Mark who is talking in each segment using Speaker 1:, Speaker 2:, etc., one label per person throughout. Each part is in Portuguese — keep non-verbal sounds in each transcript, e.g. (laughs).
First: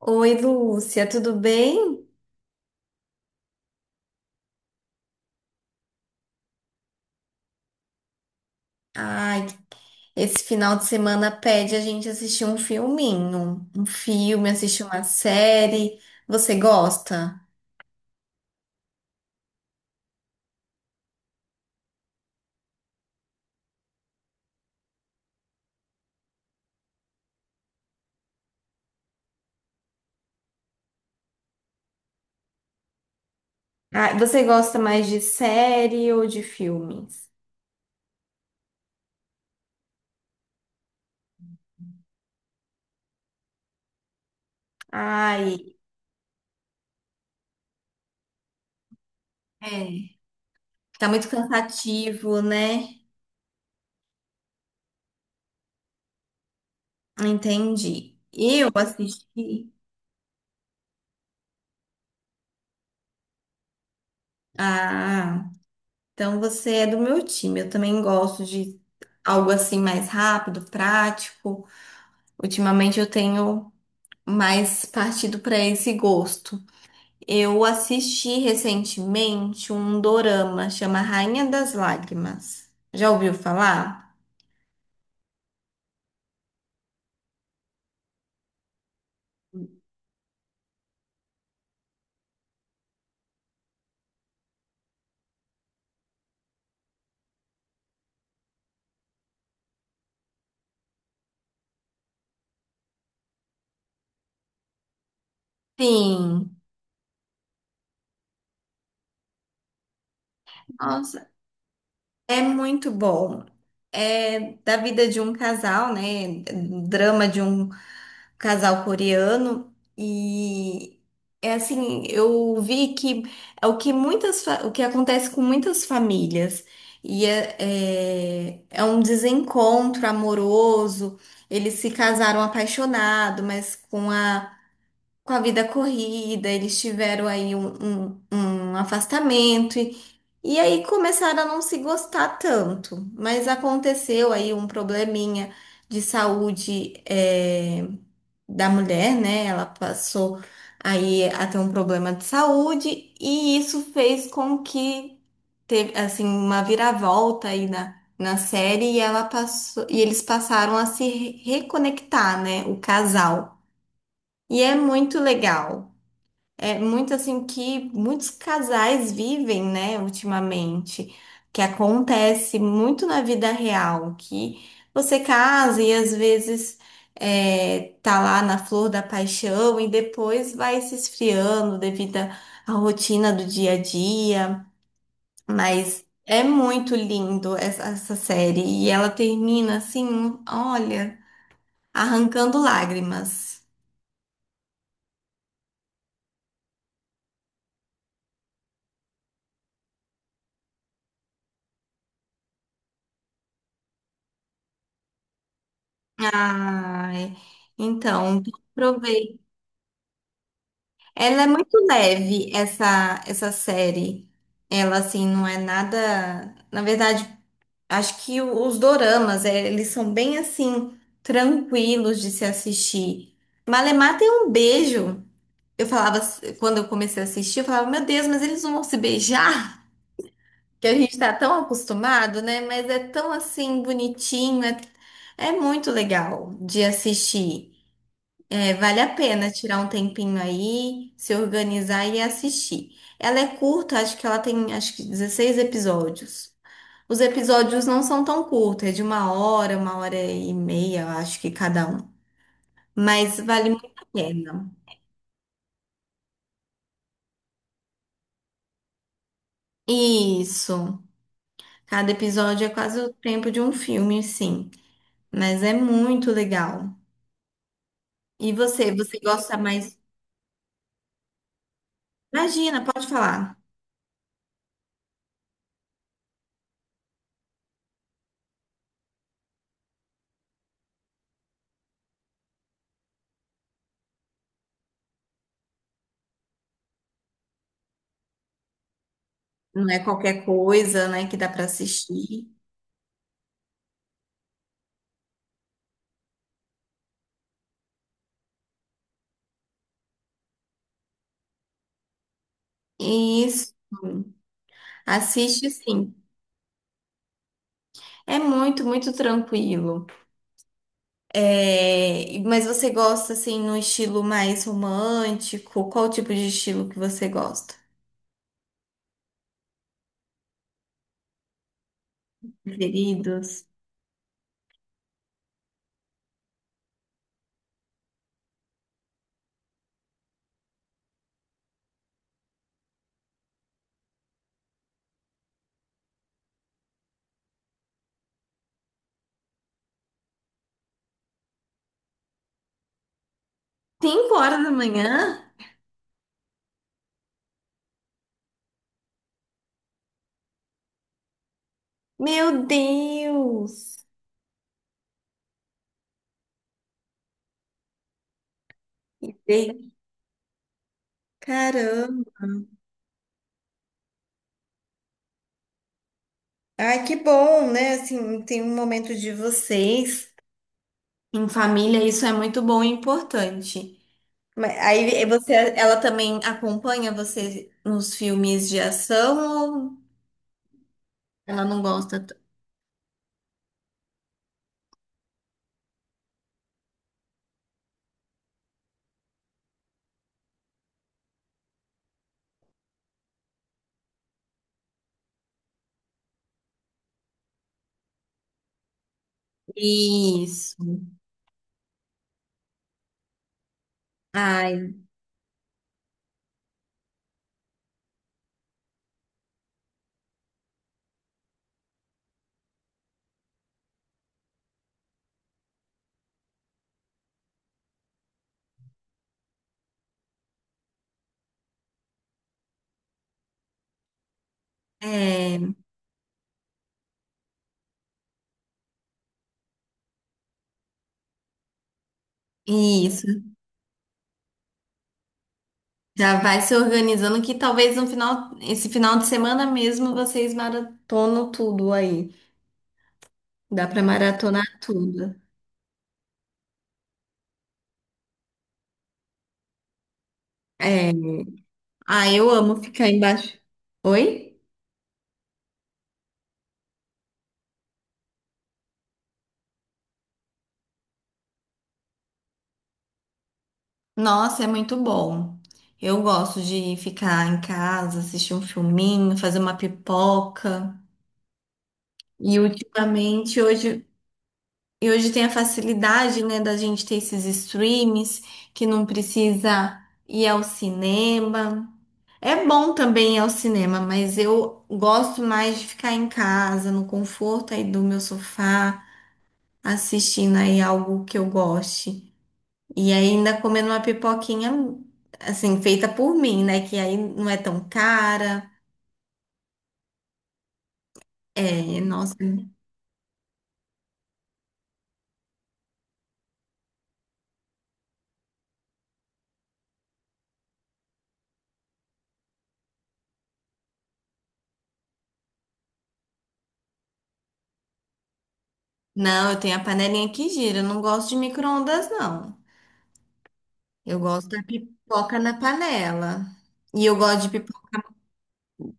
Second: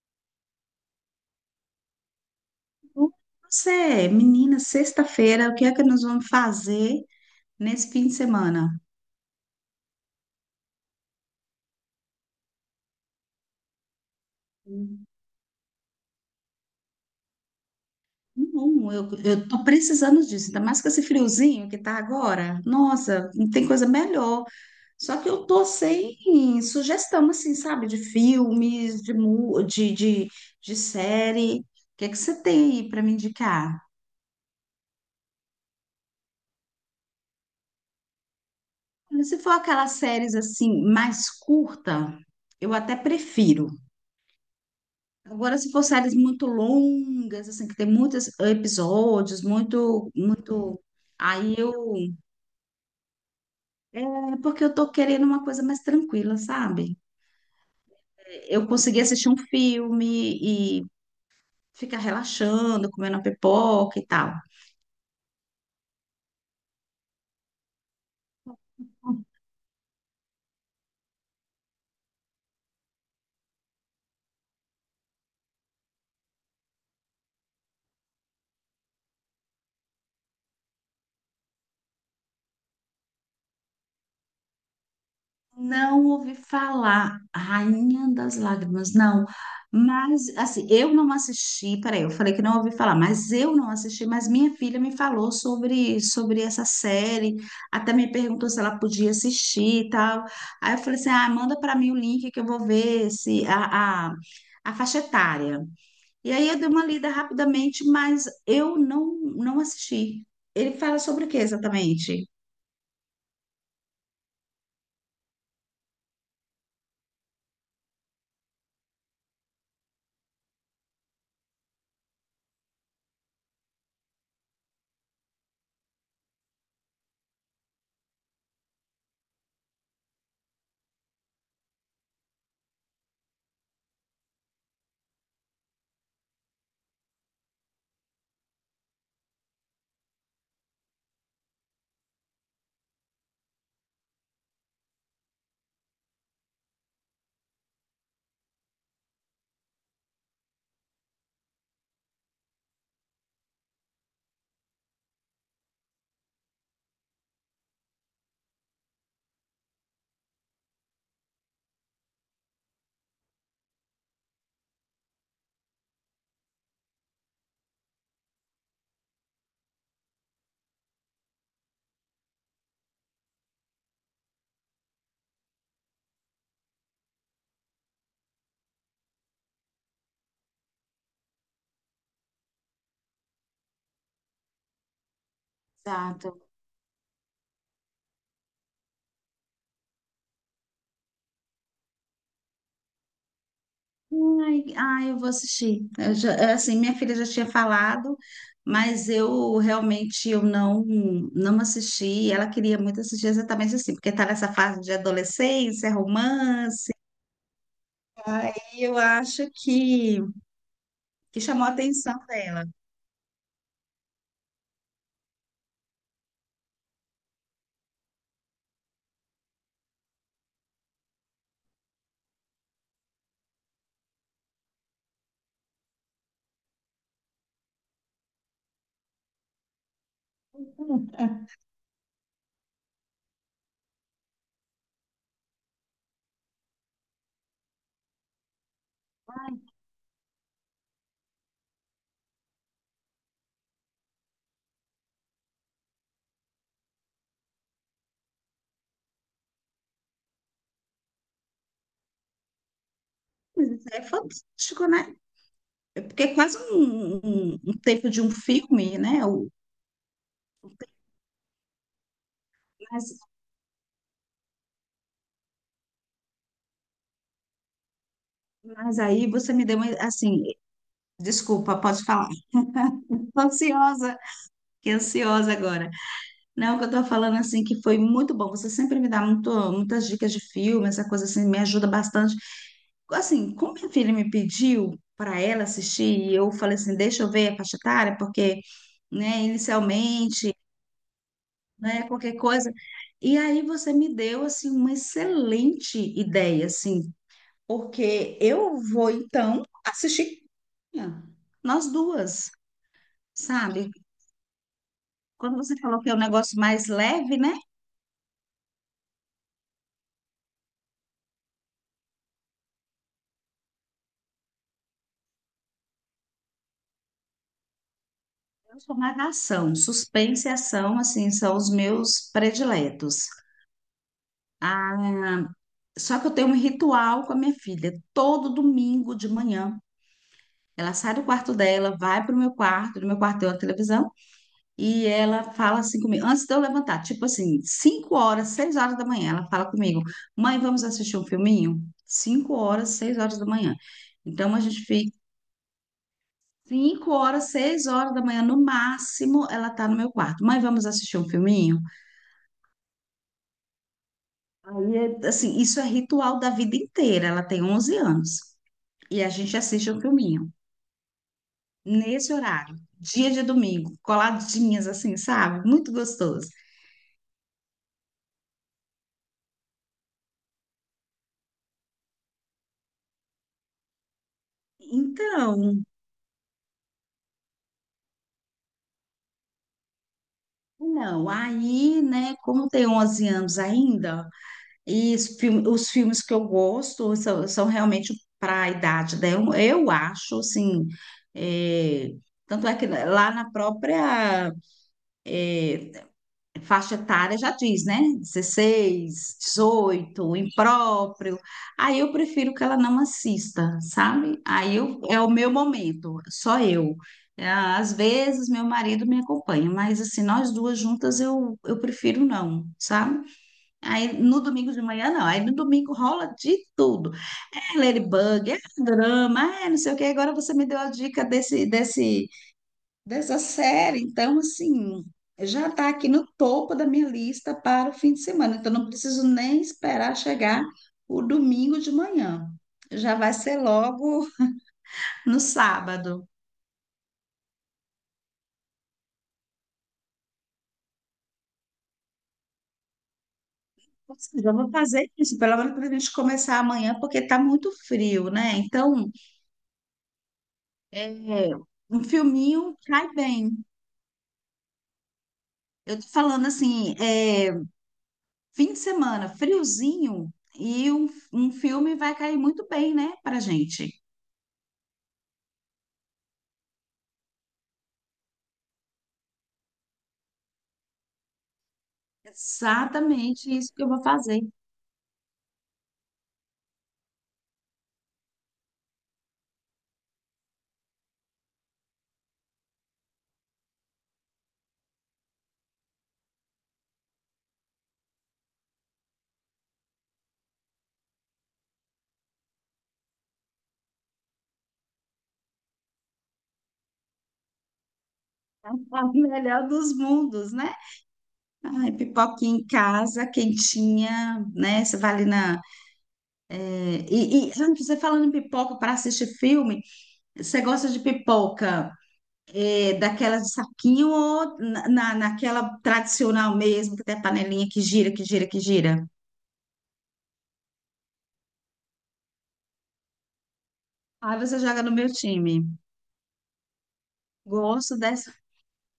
Speaker 1: Oi, Lúcia, tudo bem?
Speaker 2: Você, menina, sexta-feira, o que é que nós vamos fazer nesse fim de semana?
Speaker 1: Ai, esse final de semana pede a gente assistir um filminho, um filme, assistir uma
Speaker 2: Hum.
Speaker 1: série. Você gosta?
Speaker 2: Não, eu tô precisando disso, ainda mais com esse friozinho que tá agora. Nossa, não tem coisa melhor. Só que eu tô sem sugestão, assim, sabe, de filmes, de, mu- de série. O que é que você tem aí para me indicar?
Speaker 1: Ah, você gosta mais de série ou de filmes?
Speaker 2: Se for aquelas séries, assim, mais curta, eu até prefiro. Agora, se
Speaker 1: Ai,
Speaker 2: for séries muito longas, assim, que tem muitos episódios, muito,
Speaker 1: é,
Speaker 2: muito.
Speaker 1: tá muito
Speaker 2: Aí eu.
Speaker 1: cansativo, né?
Speaker 2: É porque eu tô querendo uma coisa mais tranquila, sabe?
Speaker 1: Entendi.
Speaker 2: Eu
Speaker 1: Eu
Speaker 2: consegui assistir um
Speaker 1: assisti.
Speaker 2: filme e ficar relaxando, comendo uma pipoca e tal.
Speaker 1: Ah, então você é do meu time. Eu também gosto de algo assim mais rápido, prático. Ultimamente eu tenho mais partido para esse gosto. Eu assisti recentemente um dorama, chama Rainha das Lágrimas. Já ouviu falar?
Speaker 2: Não ouvi falar Rainha das Lágrimas, não. Mas, assim, eu não assisti, peraí, eu falei que não ouvi falar, mas eu não assisti, mas minha filha me falou sobre essa série, até me perguntou se ela podia assistir e tal. Aí eu falei assim, ah, manda para mim o link que eu vou ver se a faixa etária. E aí
Speaker 1: Sim.
Speaker 2: eu dei uma lida rapidamente, mas eu não assisti. Ele fala sobre
Speaker 1: Nossa,
Speaker 2: o que exatamente?
Speaker 1: é muito bom. É da vida de um casal, né? Drama de um casal coreano e é assim, eu vi que é o que o que acontece com muitas famílias e é um desencontro amoroso. Eles se casaram apaixonado, mas com a vida corrida, eles tiveram aí um afastamento e aí começaram a não se gostar tanto. Mas aconteceu aí um probleminha de saúde da mulher, né? Ela passou aí a ter um problema de saúde e isso fez com que teve assim uma viravolta aí na série e ela passou e eles passaram a se re- reconectar, né? O casal. E é muito legal. É muito assim que muitos casais vivem, né, ultimamente, que acontece muito na vida real, que você casa e às vezes é, tá lá na flor da paixão e depois vai se esfriando devido à rotina do dia a dia, mas é
Speaker 2: Exato.
Speaker 1: muito lindo essa série e ela termina assim, olha, arrancando lágrimas.
Speaker 2: Ai, ai, eu vou assistir. Eu já- é assim, minha filha já tinha falado, mas eu realmente eu não não assisti. Ela queria muito assistir exatamente assim, porque está nessa fase de adolescência, romance.
Speaker 1: Ai, então,
Speaker 2: Aí eu
Speaker 1: aproveita.
Speaker 2: acho que
Speaker 1: Ela é
Speaker 2: chamou a
Speaker 1: muito
Speaker 2: atenção
Speaker 1: leve,
Speaker 2: dela.
Speaker 1: essa série. Ela, assim, não é nada. Na verdade, acho que os doramas, é, eles são bem, assim, tranquilos de se assistir. Malemar tem um beijo. Eu falava, quando eu comecei a assistir, eu falava, meu Deus, mas eles não vão se beijar? Que a gente tá tão acostumado, né? Mas é tão, assim, bonitinho. É, é muito legal de assistir. É, vale a pena tirar um tempinho aí, se organizar e assistir. Ela é curta, acho que ela tem acho que 16 episódios. Os episódios não são tão curtos, é de uma hora e meia, eu acho que cada um. Mas vale
Speaker 2: Mas
Speaker 1: muito
Speaker 2: isso é
Speaker 1: a pena.
Speaker 2: fantástico, né? Porque é quase um, um tempo de um filme, né? O-
Speaker 1: Isso. Cada episódio é quase o
Speaker 2: Mas,
Speaker 1: tempo de um filme, sim. Mas é muito legal. E você,
Speaker 2: mas
Speaker 1: você
Speaker 2: aí você
Speaker 1: gosta
Speaker 2: me deu uma,
Speaker 1: mais?
Speaker 2: assim, desculpa, pode falar.
Speaker 1: Imagina, pode
Speaker 2: (laughs) Tô
Speaker 1: falar.
Speaker 2: ansiosa, fiquei ansiosa agora. Não, o que eu tô falando assim que foi muito bom. Você sempre me dá muito, muitas dicas de filme, essa coisa assim, me ajuda bastante. Assim, como minha filha me pediu para ela assistir, e eu falei assim, deixa eu ver a faixa etária, porque, né,
Speaker 1: Não é qualquer
Speaker 2: inicialmente,
Speaker 1: coisa, né, que dá para
Speaker 2: né, qualquer
Speaker 1: assistir.
Speaker 2: coisa. E aí você me deu, assim, uma excelente ideia, assim, porque eu vou, então, assistir. Nós duas,
Speaker 1: Isso.
Speaker 2: sabe? Quando
Speaker 1: Assiste
Speaker 2: você falou que
Speaker 1: sim.
Speaker 2: é um negócio mais leve, né?
Speaker 1: É muito, muito tranquilo. É, mas você gosta assim no estilo mais romântico? Qual tipo de estilo que você gosta?
Speaker 2: Eu sou ação. Suspense e ação, assim, são os meus prediletos.
Speaker 1: Preferidos?
Speaker 2: Ah, só que eu tenho um ritual com a minha filha. Todo domingo de manhã, ela sai do quarto dela, vai pro meu quarto, no meu quarto tem uma televisão, e ela fala assim comigo, antes de eu levantar, tipo assim, 5 horas, 6 horas da manhã, ela fala comigo, mãe, vamos assistir um filminho? 5 horas, 6 horas da manhã.
Speaker 1: Cinco
Speaker 2: Então, a
Speaker 1: horas da
Speaker 2: gente fica
Speaker 1: manhã?
Speaker 2: 5 horas, 6 horas da manhã, no máximo, ela tá no meu quarto. Mãe, vamos assistir um filminho?
Speaker 1: Meu Deus!
Speaker 2: Aí, é, assim, isso é ritual da vida inteira. Ela tem 11 anos. E
Speaker 1: E
Speaker 2: a gente assiste
Speaker 1: tem-
Speaker 2: um filminho nesse
Speaker 1: Caramba!
Speaker 2: horário, dia de domingo, coladinhas assim, sabe? Muito gostoso.
Speaker 1: Ai, que bom, né? Assim, tem um momento de vocês em família, isso é muito bom e importante. Mas aí você,
Speaker 2: Então,
Speaker 1: ela também acompanha você nos filmes de ação ou
Speaker 2: não,
Speaker 1: ela não
Speaker 2: aí,
Speaker 1: gosta.
Speaker 2: né, como tem 11 anos ainda, e os os filmes que eu gosto são, são realmente para a idade dela, eu acho, assim, é, tanto é que lá na própria faixa etária já diz, né? 16, 18
Speaker 1: Isso.
Speaker 2: impróprio. Aí eu prefiro que ela não assista, sabe? Aí
Speaker 1: Ai,
Speaker 2: eu- é o meu momento, só eu. É, às vezes meu marido me acompanha, mas assim, nós duas juntas eu prefiro não, sabe? Aí no domingo de manhã não, aí no domingo rola de tudo. É Ladybug, é drama, é não sei o que. Agora você me deu a dica desse, desse dessa série. Então, assim, já
Speaker 1: é,
Speaker 2: está aqui no topo da minha lista para o fim de semana. Então, não preciso nem esperar chegar o domingo de manhã. Já vai
Speaker 1: isso.
Speaker 2: ser logo no sábado.
Speaker 1: Já vai se organizando que talvez no final, esse final de semana mesmo vocês maratonam tudo aí. Dá pra
Speaker 2: Ou seja, eu
Speaker 1: maratonar
Speaker 2: vou fazer
Speaker 1: tudo.
Speaker 2: isso, pelo menos para a gente começar amanhã, porque está muito frio, né? Então,
Speaker 1: É.
Speaker 2: é, um
Speaker 1: Ah, eu
Speaker 2: filminho
Speaker 1: amo
Speaker 2: cai
Speaker 1: ficar
Speaker 2: bem.
Speaker 1: embaixo. Oi?
Speaker 2: Eu tô falando assim, é, fim de semana, friozinho, e um filme vai cair muito bem, né, pra gente.
Speaker 1: Nossa, é muito bom. Eu gosto de ficar em casa, assistir um filminho, fazer uma pipoca. E
Speaker 2: Exatamente
Speaker 1: ultimamente,
Speaker 2: isso que eu vou
Speaker 1: hoje,
Speaker 2: fazer.
Speaker 1: e hoje tem a facilidade, né, da gente ter esses streams que não precisa ir ao cinema. É bom também ir ao cinema, mas eu gosto mais de ficar em casa, no conforto aí do meu sofá, assistindo aí algo que eu goste. E ainda comendo uma pipoquinha, assim, feita por mim, né? Que aí não é tão cara.
Speaker 2: (laughs) O melhor dos mundos, né? Ai,
Speaker 1: É, nossa.
Speaker 2: pipoquinha em casa, quentinha, né? Você vai ali na. E antes, você falando em pipoca para assistir filme, você gosta de pipoca daquela de saquinho ou naquela tradicional mesmo, que tem a panelinha que gira, que gira, que gira?
Speaker 1: Não, eu tenho a panelinha que gira, eu não gosto de micro-ondas, não. Eu
Speaker 2: Aí
Speaker 1: gosto
Speaker 2: você
Speaker 1: da
Speaker 2: joga no meu
Speaker 1: pipoca na
Speaker 2: time.
Speaker 1: panela. E eu gosto de
Speaker 2: Gosto
Speaker 1: pipoca
Speaker 2: dessa.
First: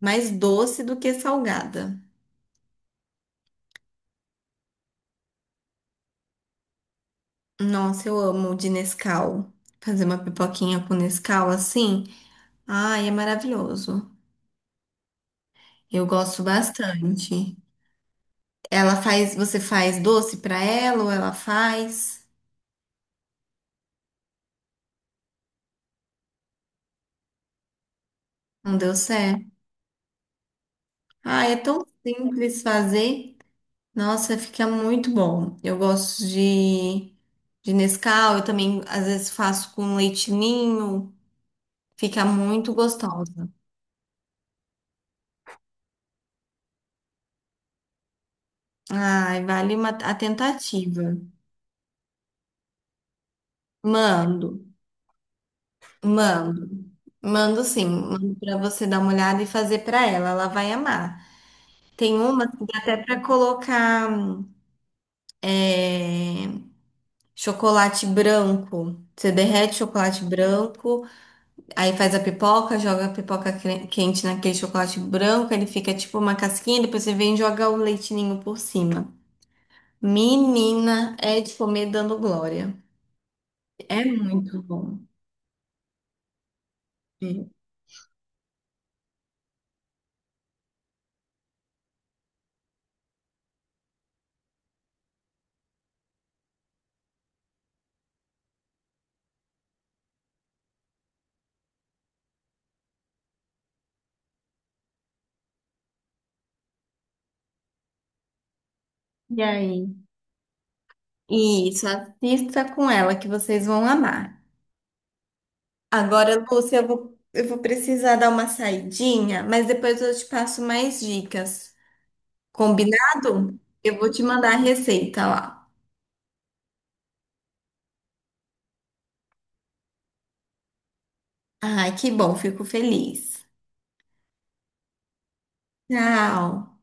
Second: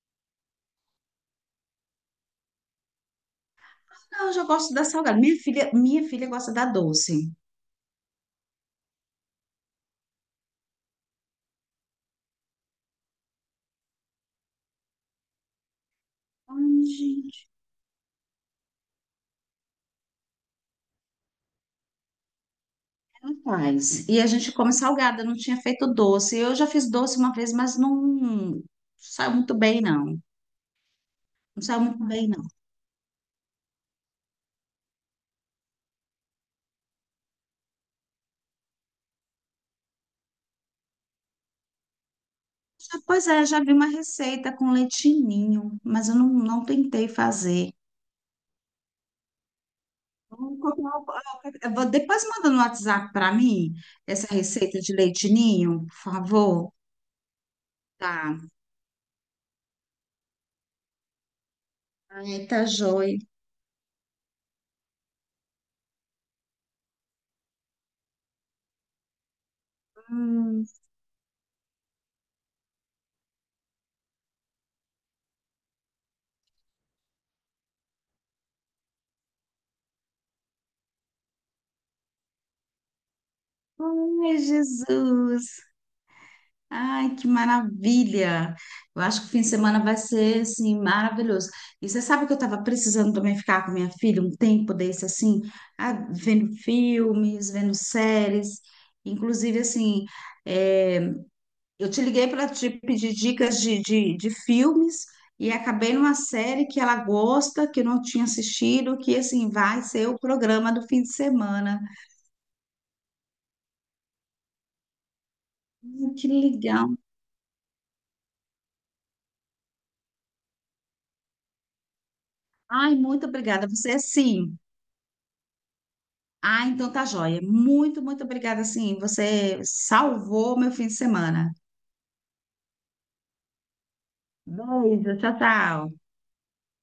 Speaker 1: mais doce do que salgada.
Speaker 2: Não, eu já gosto da salgada. Minha filha gosta da doce.
Speaker 1: Nossa, eu amo de Nescau. Fazer uma pipoquinha com Nescau assim, ai, é maravilhoso. Eu gosto
Speaker 2: Ai,
Speaker 1: bastante. Ela faz, você faz doce pra ela ou ela faz?
Speaker 2: rapaz, e a gente come salgada, não tinha feito doce. Eu já fiz doce uma vez, mas não
Speaker 1: Não deu
Speaker 2: saiu
Speaker 1: certo.
Speaker 2: muito bem, não.
Speaker 1: Ah, é
Speaker 2: Não saiu
Speaker 1: tão
Speaker 2: muito bem, não.
Speaker 1: simples fazer. Nossa, fica muito bom. Eu gosto de Nescau, eu também às vezes faço com leite ninho. Fica muito
Speaker 2: Já- Pois é,
Speaker 1: gostosa.
Speaker 2: já vi uma receita com leitinho, mas eu não tentei fazer.
Speaker 1: Ai, vale uma, a
Speaker 2: Vamos copiar
Speaker 1: tentativa.
Speaker 2: o- eu vou- Depois manda no WhatsApp para mim essa
Speaker 1: Mando,
Speaker 2: receita de leitinho, por
Speaker 1: mando,
Speaker 2: favor.
Speaker 1: mando sim. Mando
Speaker 2: Tá.
Speaker 1: para você dar uma olhada e fazer para ela. Ela vai amar. Tem
Speaker 2: Ai,
Speaker 1: uma que
Speaker 2: tá
Speaker 1: dá até
Speaker 2: joia.
Speaker 1: para colocar é, chocolate branco. Você derrete chocolate
Speaker 2: Hum.
Speaker 1: branco, aí faz a pipoca, joga a quente naquele chocolate branco, ele fica tipo uma casquinha, depois você vem e joga o leitinho por cima. Menina, é de comer dando glória. É
Speaker 2: Ai,
Speaker 1: muito bom.
Speaker 2: Jesus. Ai, que
Speaker 1: Sim.
Speaker 2: maravilha! Eu acho que o fim de semana vai ser, assim, maravilhoso. E você sabe que eu estava precisando também ficar com minha filha um tempo desse, assim, ah, vendo filmes, vendo séries. Inclusive, assim, é, eu te liguei para te pedir dicas de filmes e acabei numa série que ela gosta, que eu não tinha assistido, que,
Speaker 1: E
Speaker 2: assim, vai
Speaker 1: aí?
Speaker 2: ser o programa do fim de semana.
Speaker 1: Isso, assista com ela que vocês vão amar.
Speaker 2: Ai, que
Speaker 1: Agora, Lúcia,
Speaker 2: legal!
Speaker 1: eu vou precisar dar uma saidinha, mas depois eu te passo mais dicas.
Speaker 2: Ai, muito
Speaker 1: Combinado?
Speaker 2: obrigada. Você,
Speaker 1: Eu vou te mandar a
Speaker 2: assim...
Speaker 1: receita lá.
Speaker 2: Ah, então tá joia. Muito, muito obrigada, sim. Você salvou meu fim de semana.
Speaker 1: Ai, que bom, fico feliz.
Speaker 2: Beijo, tchau, tchau.
Speaker 1: Tchau.